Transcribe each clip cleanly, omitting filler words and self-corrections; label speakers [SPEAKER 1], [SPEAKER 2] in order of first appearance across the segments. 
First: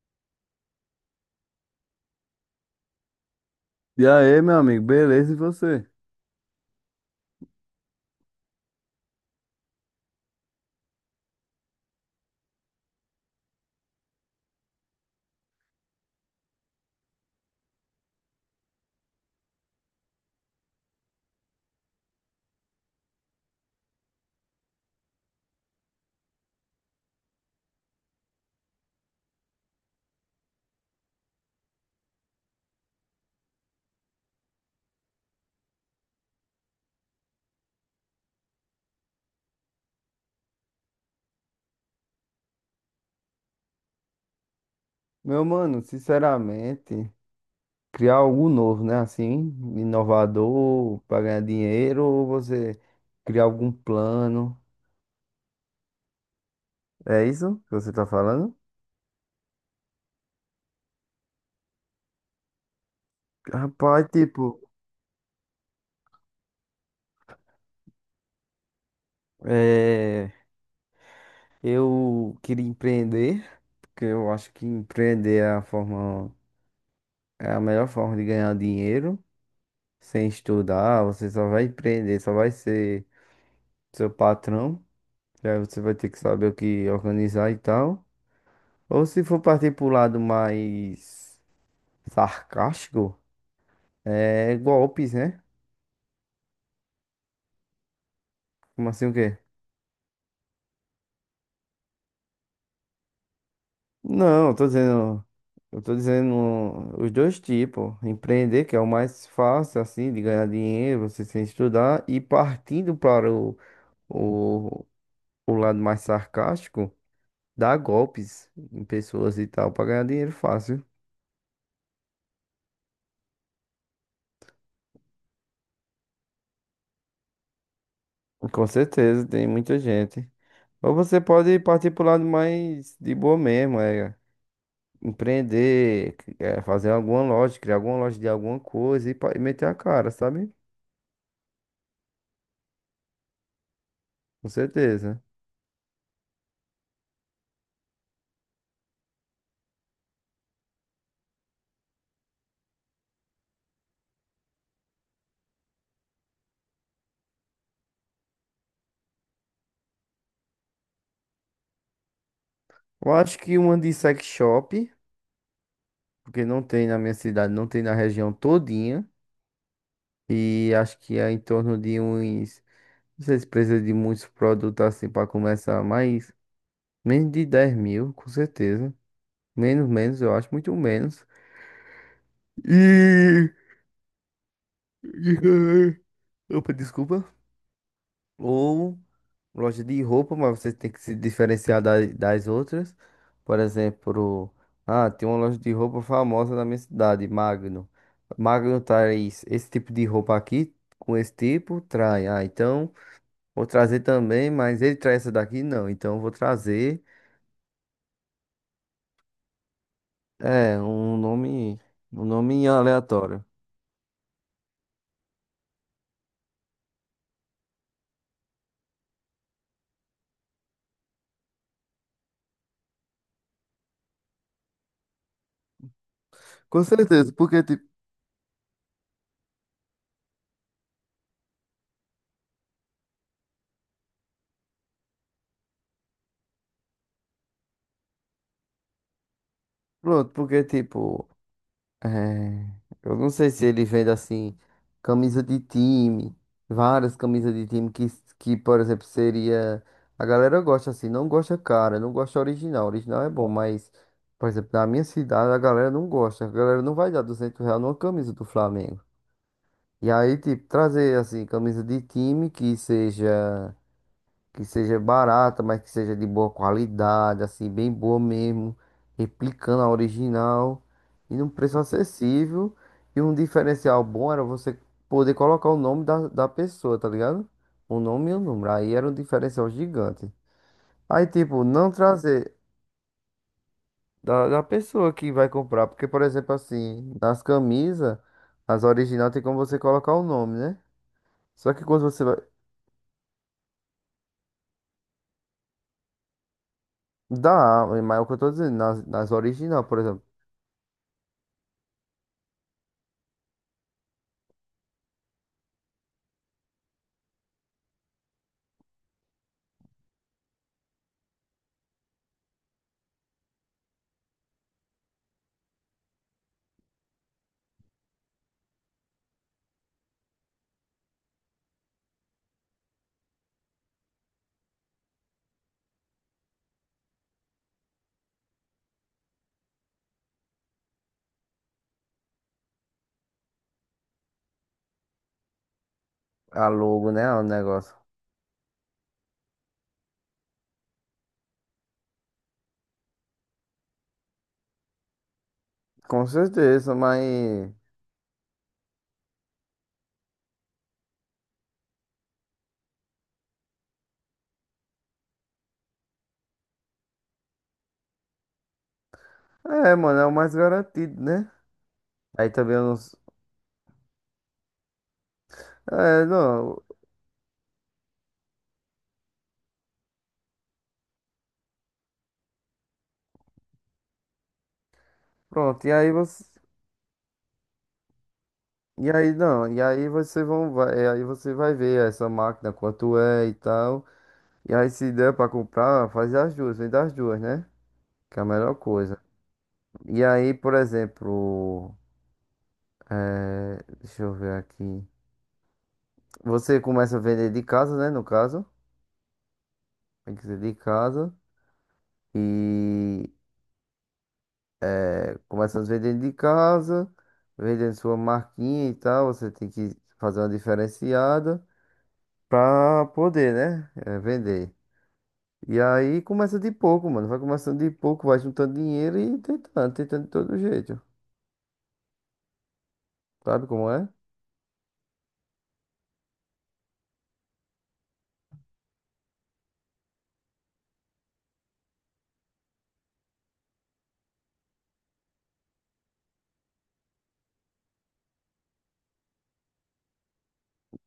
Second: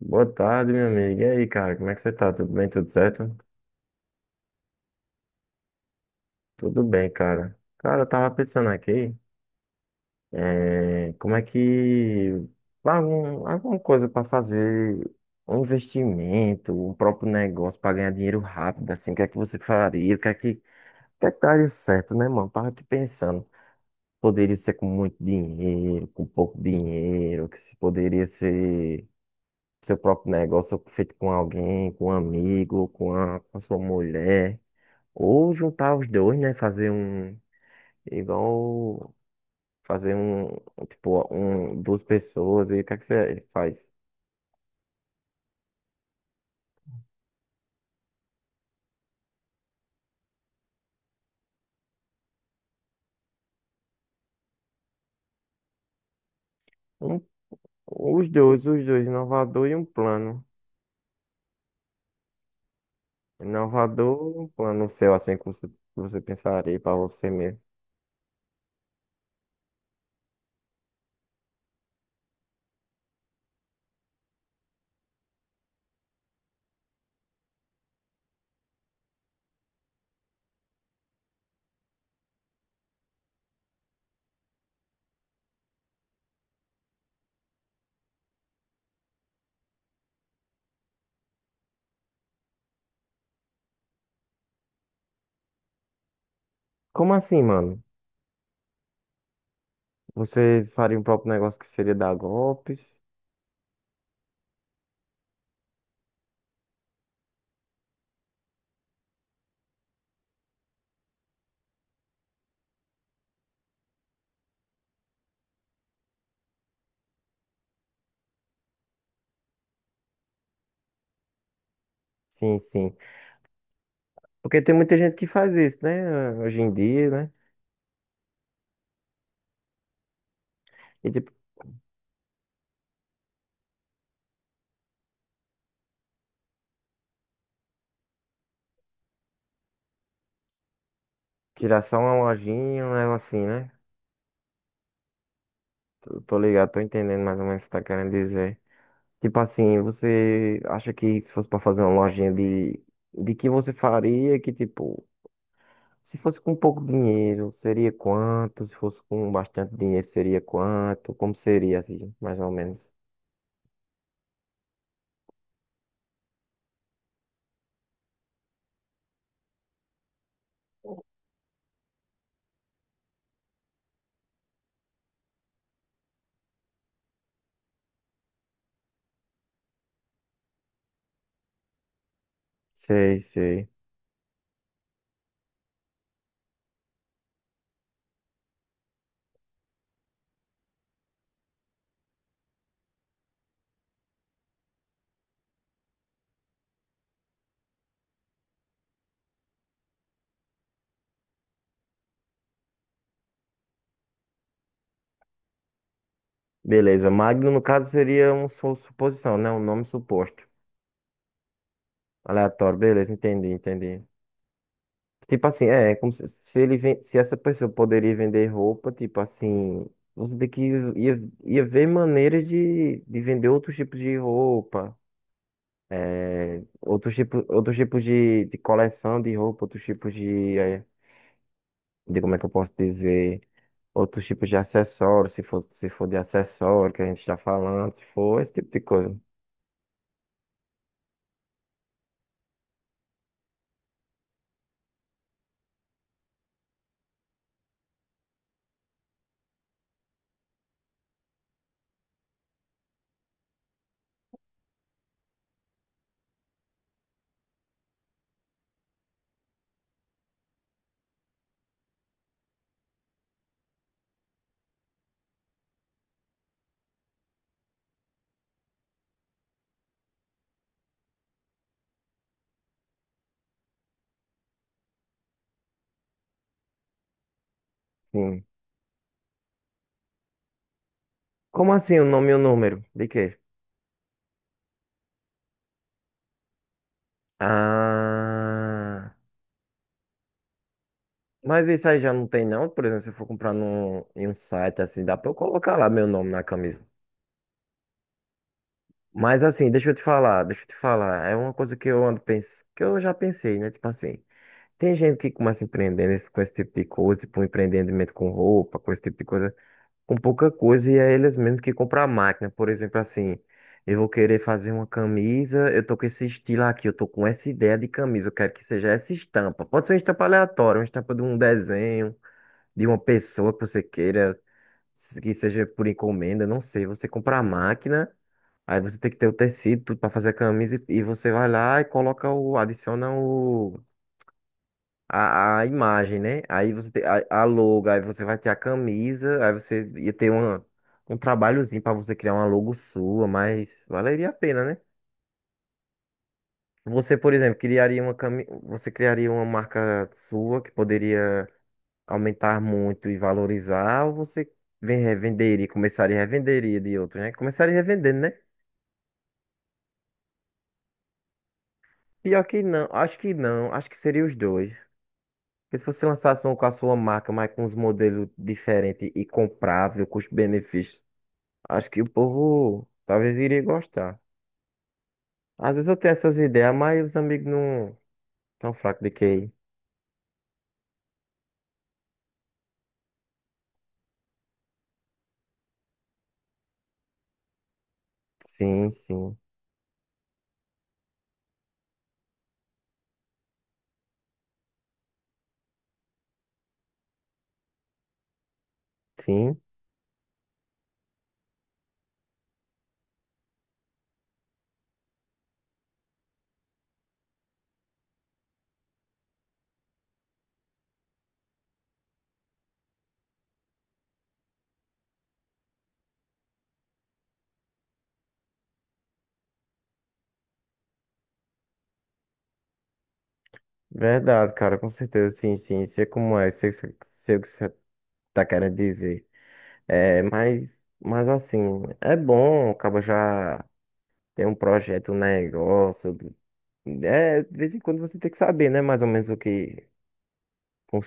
[SPEAKER 1] Boa tarde, meu amigo. E aí, cara, como é que você tá? Tudo bem? Tudo certo?
[SPEAKER 2] E aí, meu amigo, beleza? E você?
[SPEAKER 1] Tudo bem, cara. Cara, eu tava pensando aqui, como é que alguma coisa pra fazer um investimento, um próprio negócio pra ganhar dinheiro rápido, assim, o que é que você faria? O que é que daria certo, né, mano? Tava aqui pensando. Poderia ser com muito dinheiro, com pouco dinheiro, que se poderia ser seu próprio negócio feito com alguém, com um amigo, com a sua mulher. Ou juntar os dois, né? Fazer um. Igual. Fazer um. Tipo, um, duas pessoas. E o que é que você faz?
[SPEAKER 2] Meu mano, sinceramente, criar algo novo, né? Assim, inovador, para ganhar dinheiro, ou você criar algum plano.
[SPEAKER 1] Um,
[SPEAKER 2] É isso que você tá
[SPEAKER 1] os
[SPEAKER 2] falando?
[SPEAKER 1] dois, os dois. Inovador e um plano.
[SPEAKER 2] Rapaz,
[SPEAKER 1] Inovador, um
[SPEAKER 2] tipo,
[SPEAKER 1] plano seu, assim, que você pensaria pra você mesmo.
[SPEAKER 2] é, eu queria empreender, porque eu acho que empreender é a forma, é a melhor forma de ganhar dinheiro, sem estudar, você só vai empreender, só vai ser seu patrão, e aí você vai ter que saber o que organizar e tal. Ou se for partir pro lado mais sarcástico, é golpes, né?
[SPEAKER 1] Como assim, mano?
[SPEAKER 2] Como assim o quê?
[SPEAKER 1] Você faria um próprio negócio que seria dar golpes?
[SPEAKER 2] Não, eu tô dizendo. Eu tô dizendo os dois tipos. Empreender, que é o mais fácil, assim, de ganhar dinheiro, você sem estudar, e partindo o, o lado mais sarcástico, dar golpes em pessoas e tal, para ganhar dinheiro fácil.
[SPEAKER 1] Sim, sim. Porque tem muita gente que faz isso, né? Hoje em dia, né?
[SPEAKER 2] Com certeza, tem muita gente. Ou
[SPEAKER 1] E
[SPEAKER 2] você
[SPEAKER 1] tipo,
[SPEAKER 2] pode partir pro lado mais de boa mesmo, é. Empreender, é, fazer alguma loja, criar alguma loja de alguma coisa e, e meter a cara, sabe?
[SPEAKER 1] tirar só uma lojinha, um negocinho, né?
[SPEAKER 2] Com certeza.
[SPEAKER 1] Tô ligado, tô entendendo mais ou menos o que você tá querendo dizer. Tipo assim, você acha que se fosse para fazer uma lojinha de que você faria que, tipo, se fosse com pouco dinheiro, seria quanto? Se fosse com bastante dinheiro, seria quanto? Como seria, assim, mais ou menos?
[SPEAKER 2] Eu acho que uma de sex shop, porque não tem na minha cidade, não tem na região todinha. E acho que é em torno de uns. Não sei se precisa de muitos produtos assim para começar, mas menos de 10 mil, com certeza. Menos, menos, eu acho, muito menos.
[SPEAKER 1] Sei,
[SPEAKER 2] E.
[SPEAKER 1] sei.
[SPEAKER 2] Opa, desculpa. Ou loja de roupa, mas você tem que se diferenciar das outras. Por exemplo, ah, tem uma loja de roupa famosa na minha cidade, Magno. Magno traz esse tipo de roupa aqui, com esse tipo, trai. Ah, então vou trazer também, mas ele traz essa daqui, não. Então eu vou trazer,
[SPEAKER 1] Beleza, Magno, no caso, seria uma su- suposição, né? Um nome suposto.
[SPEAKER 2] é, um nome
[SPEAKER 1] Aleatório, beleza,
[SPEAKER 2] aleatório.
[SPEAKER 1] entendi, entendi. Tipo assim, é como se ele ven- se essa pessoa poderia vender roupa, tipo assim, você tem que ia, ia ver maneiras de vender outros tipos de roupa, é,
[SPEAKER 2] Com certeza, porque
[SPEAKER 1] outros
[SPEAKER 2] tipo,
[SPEAKER 1] tipos de coleção de roupa, outros tipos de, é, de como é que eu posso dizer, outros tipos de acessórios, se for de acessório que a gente está falando, se for esse tipo de coisa.
[SPEAKER 2] pronto, porque tipo. É, eu não sei se ele vende assim, camisa de time, várias camisas de time que, por exemplo, seria. A galera gosta assim, não gosta cara, não gosta original. Original é bom, mas, por exemplo, na minha cidade a galera não gosta. A galera não vai dar 200 reais numa camisa do Flamengo. E aí, tipo, trazer assim, camisa de time que seja barata, mas que seja de boa qualidade, assim, bem boa mesmo, replicando a original e num preço acessível. E um diferencial bom era você poder colocar o nome da pessoa, tá ligado? O nome e o
[SPEAKER 1] Sim.
[SPEAKER 2] número. Aí era um diferencial gigante. Aí, tipo,
[SPEAKER 1] Como
[SPEAKER 2] não
[SPEAKER 1] assim o nome e o
[SPEAKER 2] trazer
[SPEAKER 1] número? De quê?
[SPEAKER 2] da pessoa que vai comprar, porque, por exemplo, assim, nas camisas, as
[SPEAKER 1] Ah.
[SPEAKER 2] originais tem como você colocar o nome, né?
[SPEAKER 1] Mas
[SPEAKER 2] Só que
[SPEAKER 1] isso aí
[SPEAKER 2] quando
[SPEAKER 1] já
[SPEAKER 2] você
[SPEAKER 1] não
[SPEAKER 2] vai.
[SPEAKER 1] tem não, por exemplo, se eu for comprar num, em um site assim, dá pra eu colocar lá meu nome na camisa.
[SPEAKER 2] Dá, mas é o que eu tô dizendo, nas
[SPEAKER 1] Mas assim,
[SPEAKER 2] original, por exemplo.
[SPEAKER 1] deixa eu te falar, é uma coisa que eu ando pens... que eu já pensei, né? Tipo assim, tem gente que começa empreendendo esse- com esse tipo de coisa, tipo um empreendimento com roupa, com esse tipo de coisa, com pouca coisa, e é eles mesmos que compram a máquina. Por exemplo, assim, eu vou querer fazer uma camisa, eu tô com esse estilo aqui, eu tô com essa ideia de camisa, eu quero que seja essa estampa. Pode ser uma estampa aleatória, uma estampa de um desenho de uma pessoa que você queira, se- que seja por encomenda, não sei. Você compra a máquina, aí você tem que ter o tecido, tudo para fazer a camisa, e você vai lá e coloca o, adiciona o, a imagem, né?
[SPEAKER 2] A
[SPEAKER 1] Aí você tem
[SPEAKER 2] logo, né? O
[SPEAKER 1] a logo,
[SPEAKER 2] negócio.
[SPEAKER 1] aí você vai ter a camisa, aí você ia ter uma, um trabalhozinho para você criar uma logo sua, mas valeria a pena, né?
[SPEAKER 2] Com certeza,
[SPEAKER 1] Você, por exemplo,
[SPEAKER 2] mas.
[SPEAKER 1] criaria uma cami... você criaria uma marca sua que poderia aumentar muito e valorizar, ou você vem revender e começaria a revender e revenderia de outros, né? Começaria revendendo, né?
[SPEAKER 2] É, mano, é o mais garantido, né?
[SPEAKER 1] Pior
[SPEAKER 2] Aí
[SPEAKER 1] que
[SPEAKER 2] também eu
[SPEAKER 1] não,
[SPEAKER 2] não.
[SPEAKER 1] acho que não, acho que seria os dois. Porque se você
[SPEAKER 2] É,
[SPEAKER 1] lançasse um com a
[SPEAKER 2] não.
[SPEAKER 1] sua marca, mas com uns modelos diferentes e comprável, custo-benefício, acho que o povo talvez iria gostar. Às
[SPEAKER 2] Pronto,
[SPEAKER 1] vezes
[SPEAKER 2] e
[SPEAKER 1] eu tenho
[SPEAKER 2] aí
[SPEAKER 1] essas
[SPEAKER 2] você.
[SPEAKER 1] ideias, mas os amigos não tão fracos
[SPEAKER 2] E
[SPEAKER 1] de
[SPEAKER 2] aí
[SPEAKER 1] QI.
[SPEAKER 2] não, e aí você vai, e aí você vai ver essa máquina, quanto é e tal. E aí se der pra comprar, faz as duas, vem das duas, né? Que é a melhor
[SPEAKER 1] Sim,
[SPEAKER 2] coisa.
[SPEAKER 1] sim,
[SPEAKER 2] E aí, por exemplo, é, deixa eu ver aqui. Você começa a vender de casa, né? No caso,
[SPEAKER 1] sim.
[SPEAKER 2] tem que ser de casa. E começando vendendo de casa, vendendo sua marquinha e tal. Você tem que fazer uma diferenciada pra poder, né? Vender. E aí começa de pouco, mano. Vai começando de pouco, vai juntando dinheiro e tentando, tentando de todo jeito. Sabe como é?
[SPEAKER 1] Verdade, cara, com certeza, sim, sim. Sei como é, sei, sei, sei o que você tá querendo dizer. É, mas assim, é bom, acaba já tem um projeto, um negócio. É, de vez em quando você tem que saber, né? Mais ou menos o que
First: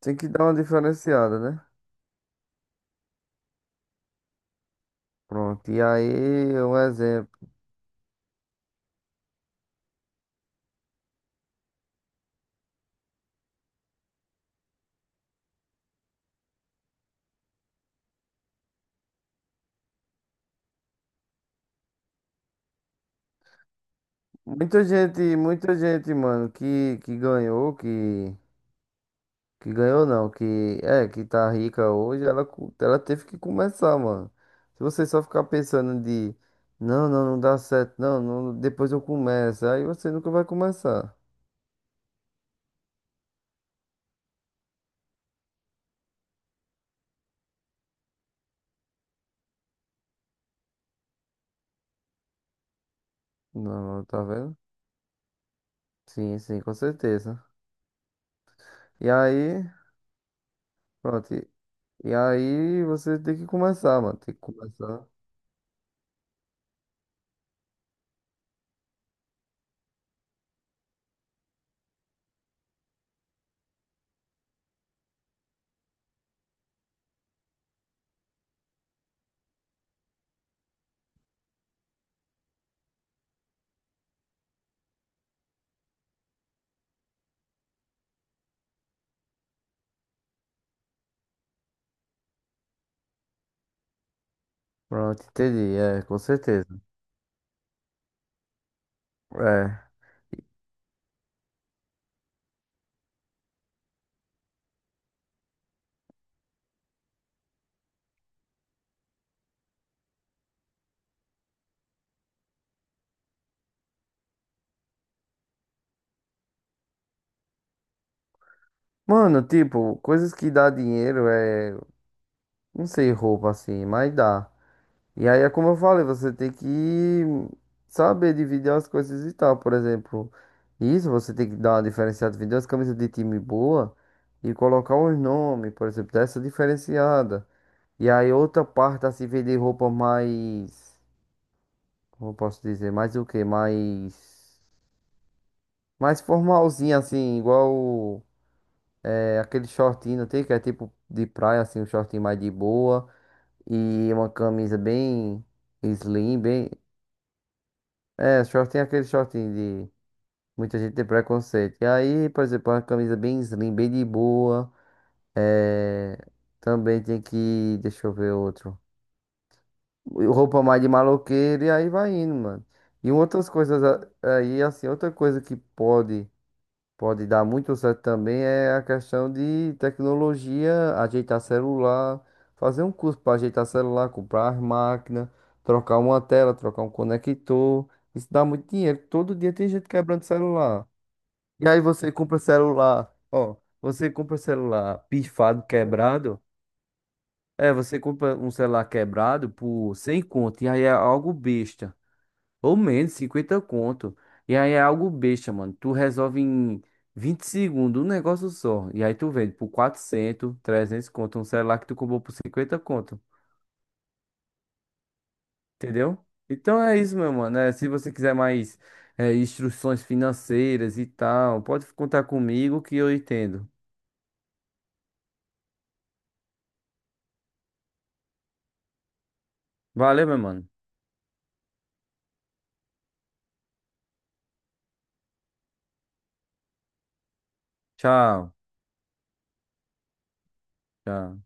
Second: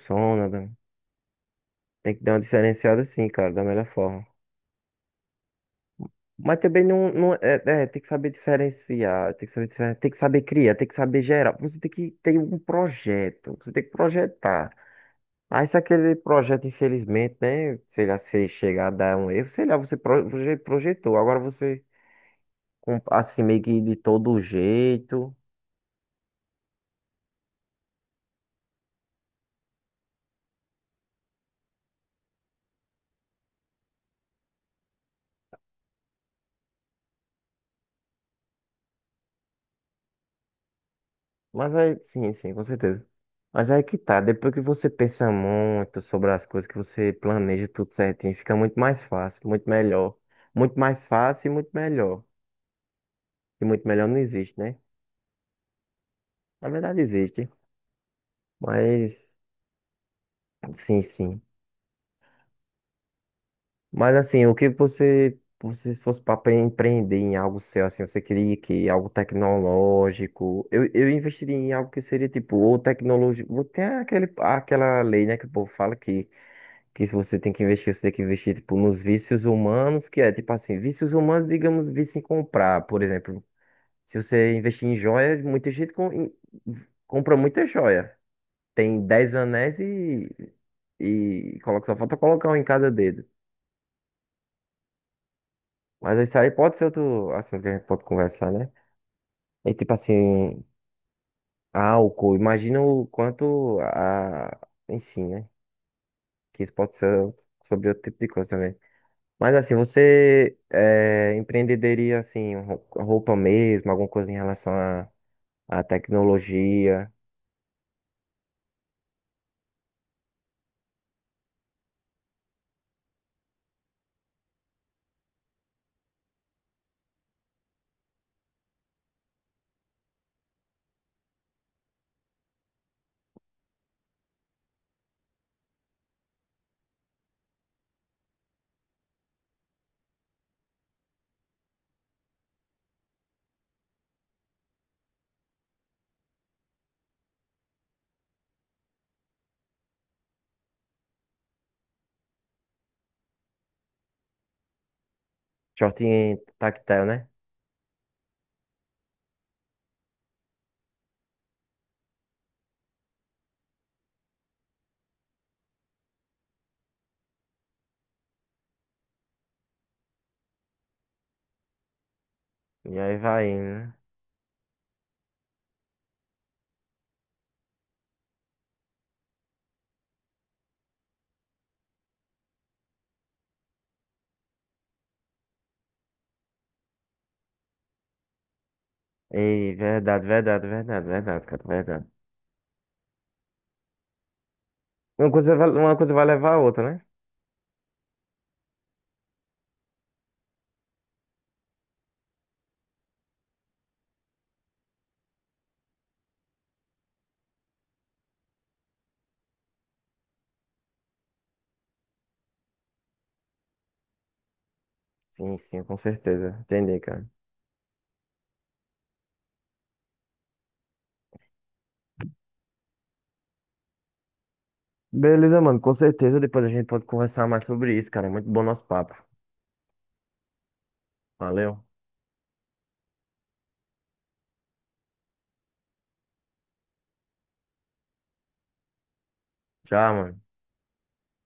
[SPEAKER 2] Tem que dar uma
[SPEAKER 1] né?
[SPEAKER 2] diferenciada, né?
[SPEAKER 1] Tem que dar uma diferenciada assim, cara, da melhor forma.
[SPEAKER 2] Pronto. E
[SPEAKER 1] Mas
[SPEAKER 2] aí, um
[SPEAKER 1] também não,
[SPEAKER 2] exemplo.
[SPEAKER 1] não é, tem que saber diferenciar, tem que saber, diferen- tem que saber criar, tem que saber gerar. Você tem que ter um projeto, você tem que projetar. Aí se aquele projeto, infelizmente, né? Sei lá, se chegar a dar um erro, sei lá, você proje- projetou. Agora você com- assim, meio que de todo jeito.
[SPEAKER 2] Muita gente, mano, que ganhou, que ganhou não, que é, que tá rica hoje, ela, ela teve que começar, mano. Se você só ficar pensando de não, não, não dá certo, não, não, depois eu começo, aí você nunca vai começar.
[SPEAKER 1] Mas aí, sim, sim, com certeza. Mas aí que tá, depois que você pensa muito sobre as coisas, que você planeja tudo certinho, fica muito mais fácil, muito melhor. Muito mais fácil e muito melhor. E muito
[SPEAKER 2] Não,
[SPEAKER 1] melhor não
[SPEAKER 2] tá vendo?
[SPEAKER 1] existe, né?
[SPEAKER 2] Sim, sim,
[SPEAKER 1] Na
[SPEAKER 2] com
[SPEAKER 1] verdade
[SPEAKER 2] certeza.
[SPEAKER 1] existe,
[SPEAKER 2] E
[SPEAKER 1] mas
[SPEAKER 2] aí,
[SPEAKER 1] sim,
[SPEAKER 2] pronto.
[SPEAKER 1] sim.
[SPEAKER 2] E aí você tem que começar,
[SPEAKER 1] Mas
[SPEAKER 2] mano. Tem que
[SPEAKER 1] assim,
[SPEAKER 2] começar.
[SPEAKER 1] você se fosse para empreender em algo seu, assim, você queria que algo tecnológico, eu investiria em algo que seria tipo, ou tecnológico, tem aquela lei, né, que o povo fala que se você tem que investir, você tem que investir, tipo, nos vícios humanos, que é, tipo assim, vícios humanos, digamos, vício em comprar, por exemplo, se você investir em joia, muita gente com- em- compra muita joia, tem 10 anéis e coloca, só falta colocar um em cada dedo.
[SPEAKER 2] Pronto, entendi, é, com
[SPEAKER 1] Mas isso aí pode
[SPEAKER 2] certeza.
[SPEAKER 1] ser outro assunto que a gente pode conversar, né? É
[SPEAKER 2] É.
[SPEAKER 1] tipo assim, álcool. Imagina o quanto a. Enfim, né? Que isso pode ser sobre outro tipo de coisa também. Mas assim, você é, empreendedoria assim, rou- roupa mesmo, alguma coisa em relação à tecnologia,
[SPEAKER 2] Mano, tipo, coisas que dá dinheiro é, não sei, roupa assim, mas dá. E aí é como eu falei, você tem que saber dividir as coisas e tal. Por exemplo, isso você tem que dar uma diferenciada, vender umas camisas de time boa e colocar uns nomes, por exemplo, dessa diferenciada. E aí outra parte assim, vender roupa mais, como eu posso dizer, mais o quê? Mais, mais formalzinha assim, igual é, aquele shortinho, não tem que é tipo de praia assim, um shortinho mais de boa e uma camisa bem
[SPEAKER 1] short
[SPEAKER 2] slim, bem.
[SPEAKER 1] tactile, né?
[SPEAKER 2] É, shortinho é aquele shortinho de muita gente tem preconceito. E aí, por exemplo, uma camisa bem slim, bem de boa. É, também tem que, deixa eu ver outro. Roupa mais de maloqueiro e aí vai indo, mano.
[SPEAKER 1] E
[SPEAKER 2] E
[SPEAKER 1] aí
[SPEAKER 2] outras
[SPEAKER 1] vai indo,
[SPEAKER 2] coisas
[SPEAKER 1] né?
[SPEAKER 2] aí, assim, outra coisa que pode. Pode dar muito certo também é a questão de tecnologia, ajeitar celular, fazer um curso para ajeitar celular, comprar as máquinas, trocar uma tela, trocar um conector. Isso dá muito dinheiro. Todo dia tem
[SPEAKER 1] Ei,
[SPEAKER 2] gente quebrando
[SPEAKER 1] verdade, verdade,
[SPEAKER 2] celular.
[SPEAKER 1] verdade, verdade, cara,
[SPEAKER 2] E aí
[SPEAKER 1] verdade.
[SPEAKER 2] você compra celular, ó, você compra celular pifado,
[SPEAKER 1] Uma coisa vai
[SPEAKER 2] quebrado.
[SPEAKER 1] levar a outra, né?
[SPEAKER 2] É, você compra um celular quebrado por 100 conto, e aí é algo besta. Ou menos, 50 conto. E aí é algo besta, mano. Tu resolve em 20 segundos um negócio só. E aí tu vende por 400, 300 conto. Um celular que tu comprou por 50 conto.
[SPEAKER 1] Sim, sim, com
[SPEAKER 2] Entendeu?
[SPEAKER 1] certeza.
[SPEAKER 2] Então é
[SPEAKER 1] Entendi,
[SPEAKER 2] isso,
[SPEAKER 1] cara.
[SPEAKER 2] meu mano. É, se você quiser mais é, instruções financeiras e tal, pode contar comigo que eu entendo.
[SPEAKER 1] Beleza, mano. Com certeza depois a gente pode conversar mais sobre isso, cara. É muito bom nosso papo.
[SPEAKER 2] Valeu, meu mano.
[SPEAKER 1] Valeu.
[SPEAKER 2] Tchau.
[SPEAKER 1] Tchau, mano.
[SPEAKER 2] Tchau.